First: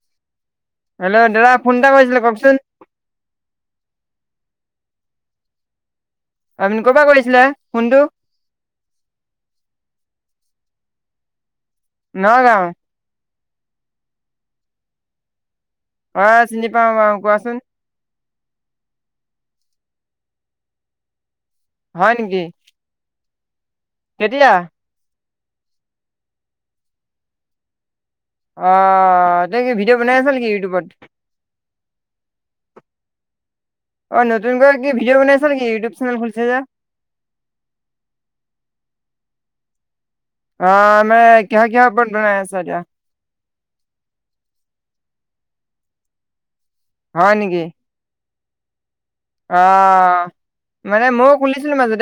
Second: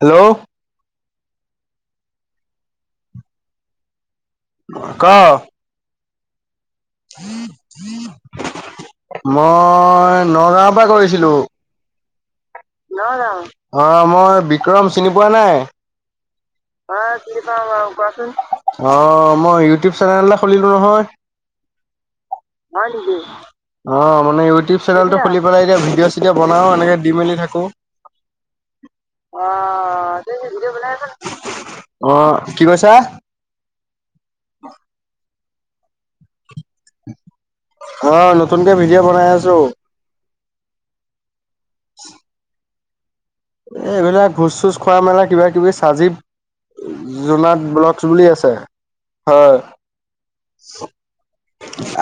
Hello. Hello দাদা phone এটা কৈছিলে, কওঁকচোন। ক'। আপুনি ক'ৰ পৰা কৰিছিলে ফোনটো মই, নগাঁওৰ পৰা কৰিছিলো। নগাঁও অ' মই বিক্ৰম চিনি পোৱা নাই। অ' চিনি পাওঁ বাৰু কোৱাচোন অহ' মই ইউটোপ চেনেল এটা খুলিলো নহয়। হয় নেকি অ' মানে কেতিয়া ইউটৈপ চেনেলটো খুলি। পেলাই এতিয়া ভিডঅ চিডিঅ বনাও, এনেকে দি মেলি থাকো। অ' তই কি ভিডিঅ' অহ', বনাই আছ তে নেকি এতিয়া ভিডিঅ' ইউটিউবত বনাই আছা নেকি? অহ' কি কৈছা। অ' নতুনকৈ কি ভিডিঅ' বনাইছ নেকি, ইউটিউব চেনেল খুলচা যে। অহ' নতুনকে ভিডিঅ' বনাই আছো। অহ' মানে কিহৰ কিহৰ ওপৰত বনায় আছা এতিয়া। এই এইবিলাক, ভোজ চোজ খোৱা মেলা কিবা কিবি চাজীৱ জোনাত ব্লক বুলি আছে। অহ'।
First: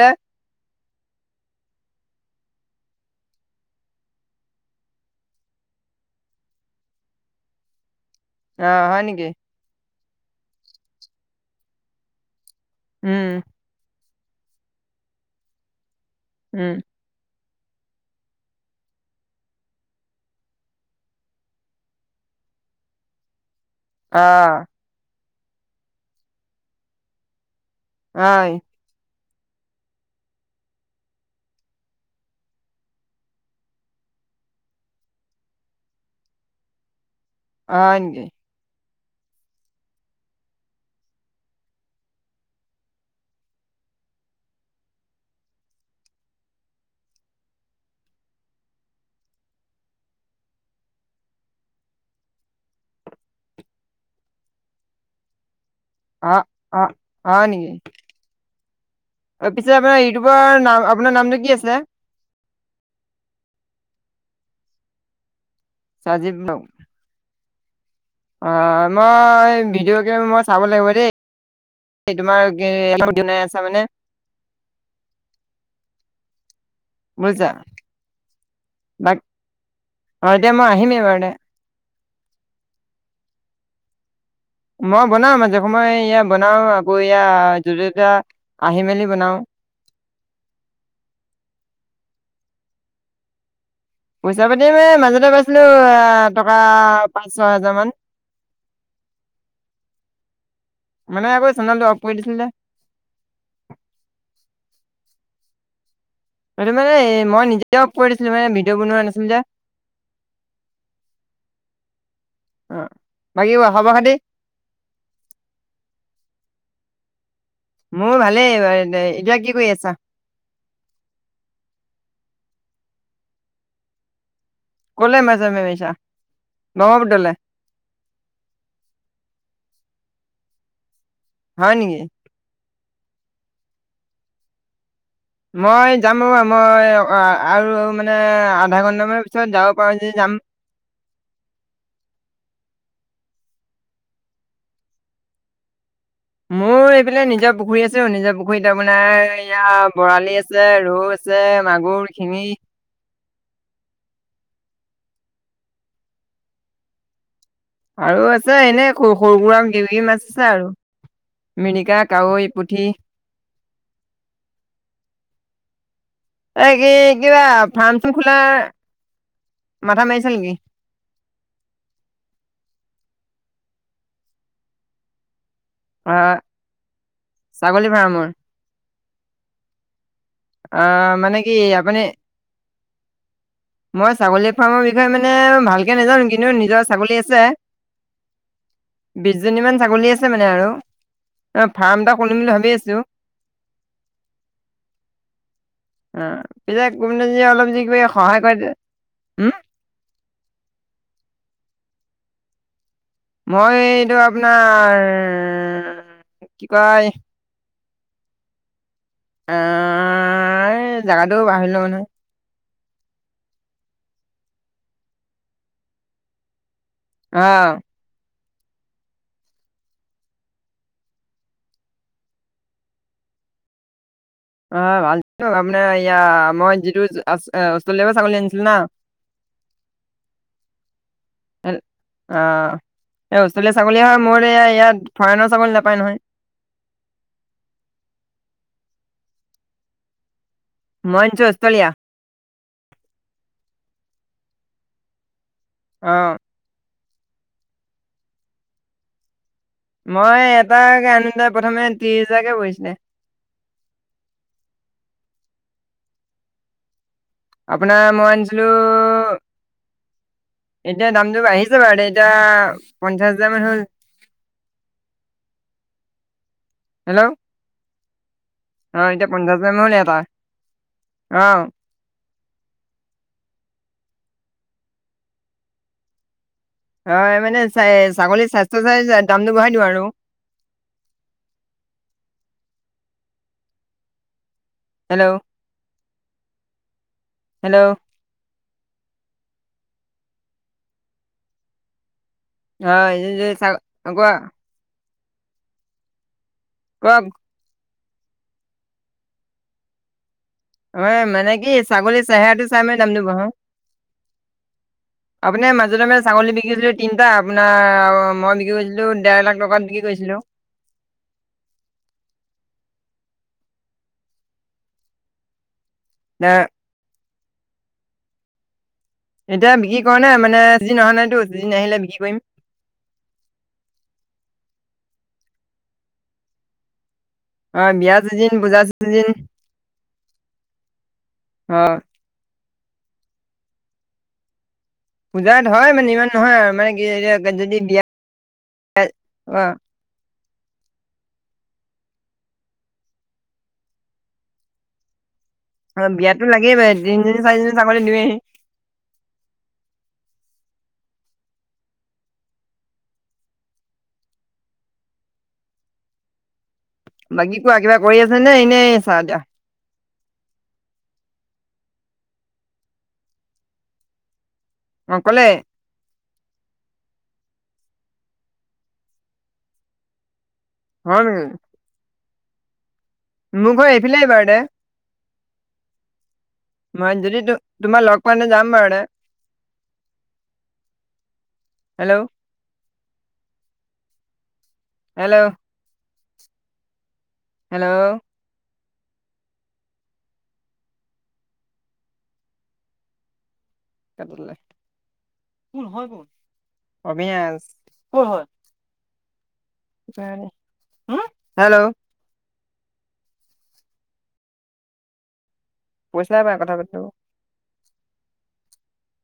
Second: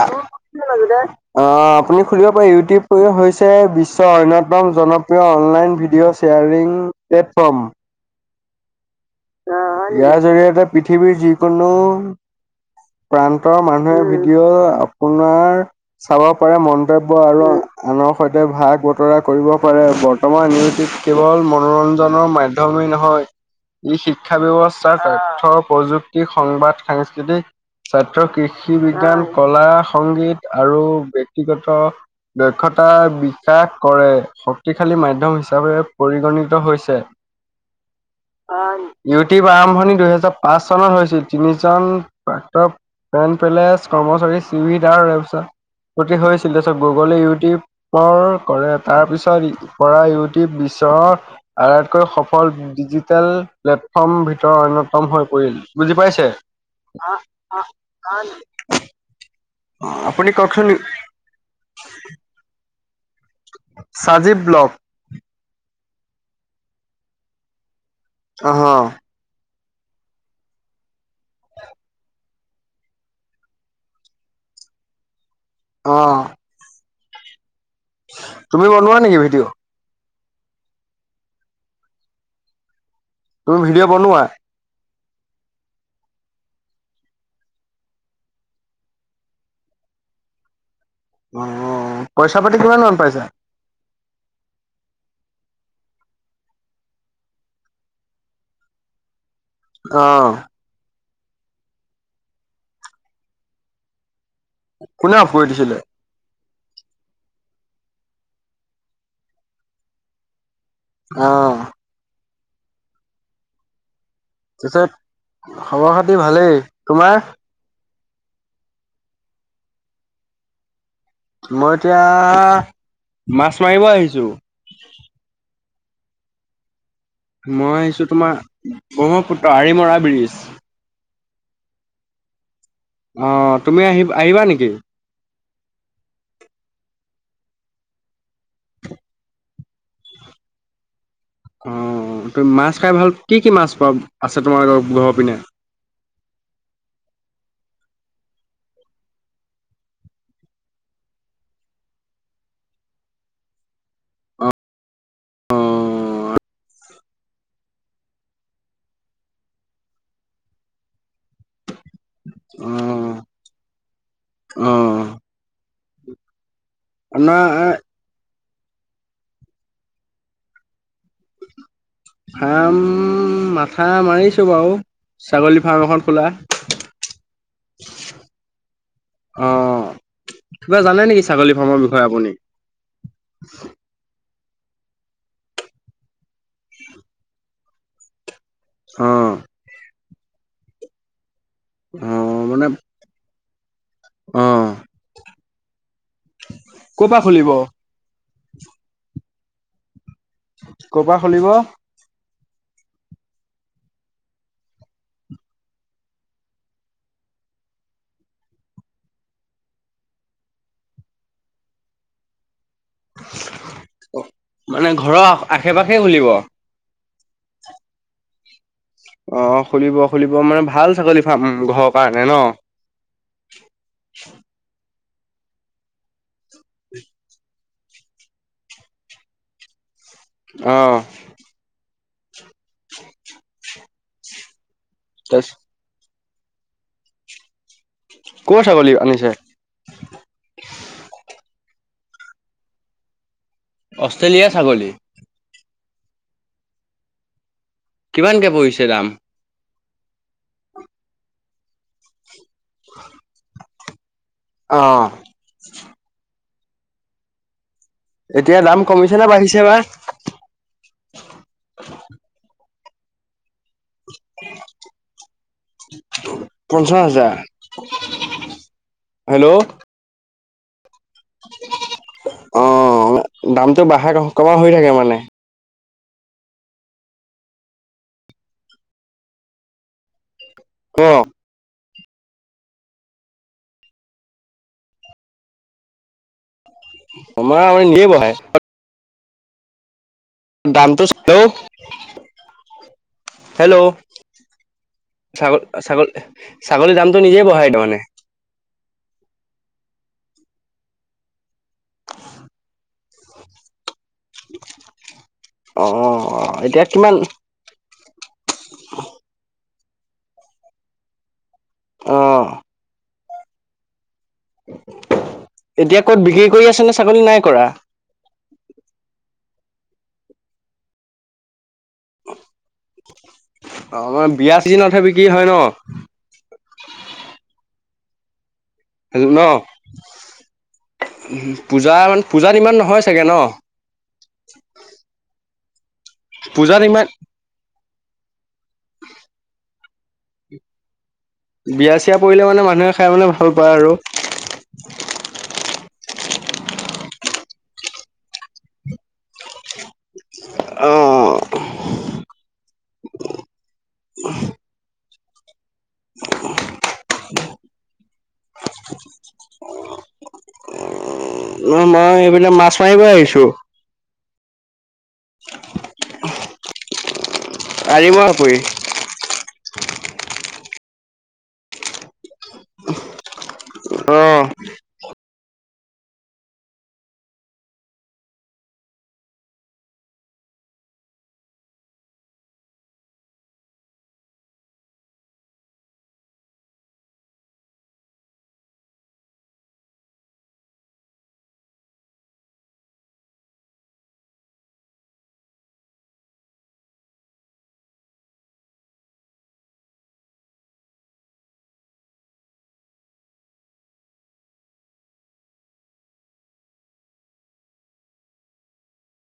অহ' আপুনি খুলিব পাৰে, ইউটো। [unintelligible] হৈছে বিশ্বৰ অন্যতম জনপ্ৰিয় অনলাইন ভিডিঅ'। Sharing, platform. অ' হয় নেকি। ইয়াৰ জৰিয়তে পৃথিৱীৰ যিকোনো, উম প্ৰান্তৰ মানুহে ভিডিঅ'। কিয়? আপোনাৰ, চাব পাৰা উম মন্তব্য আৰু। আনৰ সৈতে ভাগ বতৰা কৰিব পাৰে। বৰ্তমান ইউটিপ কেৱল মনোৰঞ্জনৰ মাধ্যম। তুমি নহয়। ই শিক্ষা অ' ব্যৱস্থা, তথ্য প্ৰযুক্তি, সংবাদ সাংস্কৃতি। ছাত্ৰ হয় কৃষি বিজ্ঞান কলা সংগীত আৰু ব্যক্তিগত। দক্ষতা বিকাশ কৰে। শক্তিশালী মাধ্যম হিচাপে পৰিগণিত হৈছে। হয়' নেকি। ইউটিউব আৰম্ভণি দুহেজাৰ পাঁচ চনত হৈছিল তিনি জন প্ৰাক্ত পেন পেলেচ কৰ্মচাৰী চিদ আৰু এই পিছত হৈছিল তাৰ গুগলে ইউটিউবৰ কৰে তাৰ পিছত পৰা ইউটিউব ্বৰৰ আটাইতকৈ সফল ডিজিটেল প্লেটফৰ্মৰ ভিতৰত অন্যতম হৈ পৰিল বুজি পাইছে অ' অ' হয় নেকি পিছে আপোনাৰ আপুনি ইউটিউবৰ কওকচোন নাম আপোনাৰ নামটো কি আছিল সাজীৱ ব্লক চাজীৱ লও অ ন ভিডিঅ গেম মই চাব লাগিব দেই তোমাৰলপাই আছ মানে অ বজা তুমি বনোৱা নেকি ভিডিঅ' অ এতিয়া মই আহিম এইবাৰে তুমি ভিডিঅ' বনোৱা মই বনাম আজে সময় ইয়া বনাও আকৌ এয়া যয়া আহি মেলি বনাও আহ পইচা পাতি কিমান মন পাইছা পইচা পাতি মে মাজতে পাইছিলো এ টকা পাঁচ ছ হোজাৰ মান আহ মানে আকৌ চনালো অ কৈ দিছিলে কোনে ফুৰি উ দিছিলে স মানে মই নিজে কৰি দিছিলো মানে ভিডিঅ' বনোৱা নাছিলো যে আহ অ বাকী খব খাতি তাৰিছত খবৰ খাতি ভালেই তোমাৰ মোৰ ভালেই এতিয়া কি কৰি আছা মই এতিয়া মাছ মাৰিব আহিছো কলে মছামমছা মই আহিছো তোমাৰ ব্ৰহ্মপুত্ৰ আৰিমৰা ব্ৰীিজ হয় নেকি অ তুমি আহি আহিবা নেকি মই যাম ব মই আৰু মানে আধা ঘণ্টামানৰ পিছত যাব পাৰোঁ যদি যাম অ তমি মাছ খাই ভাল কি কি মাছ প আছে তোমাৰ ঘৰৰ পিনে মোৰ এইফালে নিজৰ পুখুৰী আছেো নিজৰ পুখুৰীত আপোনাৰ ইয়া বৰালি আছে ৰৌ আ আছে মাগুৰ শিঙি অ অ আৰু আছে এনেৰু সৰুবুৰা দেউী মাছ আছে আৰু মিৰিকা কাৱৈ পুঠি অ অ এই কি কিবা আপোনাৰ ফাৰ্ম চো খোলা মাথা মাৰিছে নেকি খাম মাথা মাৰিছো বাৰু ছাগলী ফাৰ্ম এখন খোলা অ' ছাগলী ফাৰ্মৰ অ কিবা জানে অ' নেকি মানে কি ছাগলী ফাৰ্মৰ বিষয়ে আপুনি মই ছাগলী ফাৰ্মৰ বিষয়ে মানে ভালকে নোজানো কিন্তু নিজৰ ছাগলী আছে অ বিশজনী মান ছাগলী আছে মানে আৰু অ ফাৰ্ম এটা অ কৰিম বুলি মানে ভাবি আছো অ অ পাক ক'ৰ কো পৰা খুলিব অলপ য কিবা সহায় কৰে দ হ ক পৰা খুলিব? মই এইটো আপোনাৰ কি কয় এ এই জোগাটো বাহিৰ ম নহয় মানে ঘৰৰ আশে পাশে খুলিব আহ অ খুলিব খুলিব মানে ভাল ছাগলী ফাম ঘৰৰ কাৰণে ন উ ভালো আপোনাৰয়া মই যিটো অষ্ট্ৰেলিয়া পা ছাগলী আনিছিলো ন আহ অ এই অষ্ট্ৰেলিয়া ছাগলী হয় মোৰ ইয়াত তাৰপিছ ফৰেইনৰ ছাগলী নাপায় নহয় ক ছাগলী আনিছে? মই আনিছোঁ অষ্ট্ৰেলিয়া অষ্ট্ৰেলিয়াৰ ছাগলী আহ কিমানকে পৰিছে দাম মই এটাকে আনিলে প্ৰথমে ত্ৰিশ হোজাৰকে পৰিহিছিলে আহ আপোনাৰ মই এতিয়া আনিছিলো দাম কমিছে নে বাঢ়িছে বা এতিয়া দামটো বাঢ়িছে বাৰু দে এতিয়া পঞ্চাশহেজাৰ মান হল হেল্ল পে পে পে অ এতিয়া পঞ্চাশ হেজাৰ মান হল এটাত আহ অ দামটো বাঢ়া কমা হৈ থাকে মানে হয় মানে চ ছাগলীৰ স্বাস্থ্য চাই দামটো বঢ়াই দিওঁ আৰু ক হেল্ল' আমাৰ মে হেল্ল' নিজে বহাই দামটো চাও অ, চ আগুৱোৱা। [unintelligible] ছাগ - ছাগল - ছাগলীৰ দামটো কওক নিজে বঢ়াই তাৰমানে মানে। অ, মানে কি ছাগলীৰ চেহেৰাটো চাই মানে দাম দ বহাও। আপোনাৰ মাজতে- মাজে ছাগলী অ', এতিয়া বিকিছিলে কিমান তিনটা আপোনাৰ মই বিক্ৰী কৰিছিলো দেৰ লাখ টকাত বিক্ৰী কৰিছিলো। অহ ', এতিয়া ক'ত বিক্ৰী কৰি আছেনে ছাগলী নাই কৰা? এতিয়া বিক্ৰী কৰা নাই মানে চিজিন অহা নাইতো চিজিন আহিলে বিক্ৰী কৰিম। অহ, বিয়া চিজনত হে বিক্ৰী হয় ন? অ, বিয়া সিজিন ন অ পূজা ম পূজাত ইমান নহয়। হয় চাগে ন। পূজাত হয় মানে ইমান নহয় আৰু পূজাত মানে কি ইমান যদি বিয়া অহ ', বিয়া চিয় পৰিলে মানে মানুহে খাই মানে ভাল পায় আৰু অ, বিয়াতো লাগেই তিনিজনী চাৰিজনী ছাগলৈ দি আহি অহ ', অ', বাকী কোৱা কিবা কৰি আছে নে এনেই আছা এতিয়া ন মই এইবিলাক মাছ মাৰিবই আহিছো। অকলে আহিব আপুনি। হয় নেকি? মোক ঘৰ আহফিলে অ আহবাৰ দে মই যদি তোমাৰ লগ পোৱাে যাম বাৰুৰে হেল্ল', হেল্ল', হেল্ল', কোন হয় কোন অবিনা ক হয়। হেল্ল', পইচ নাই পায় কথা পাতিব।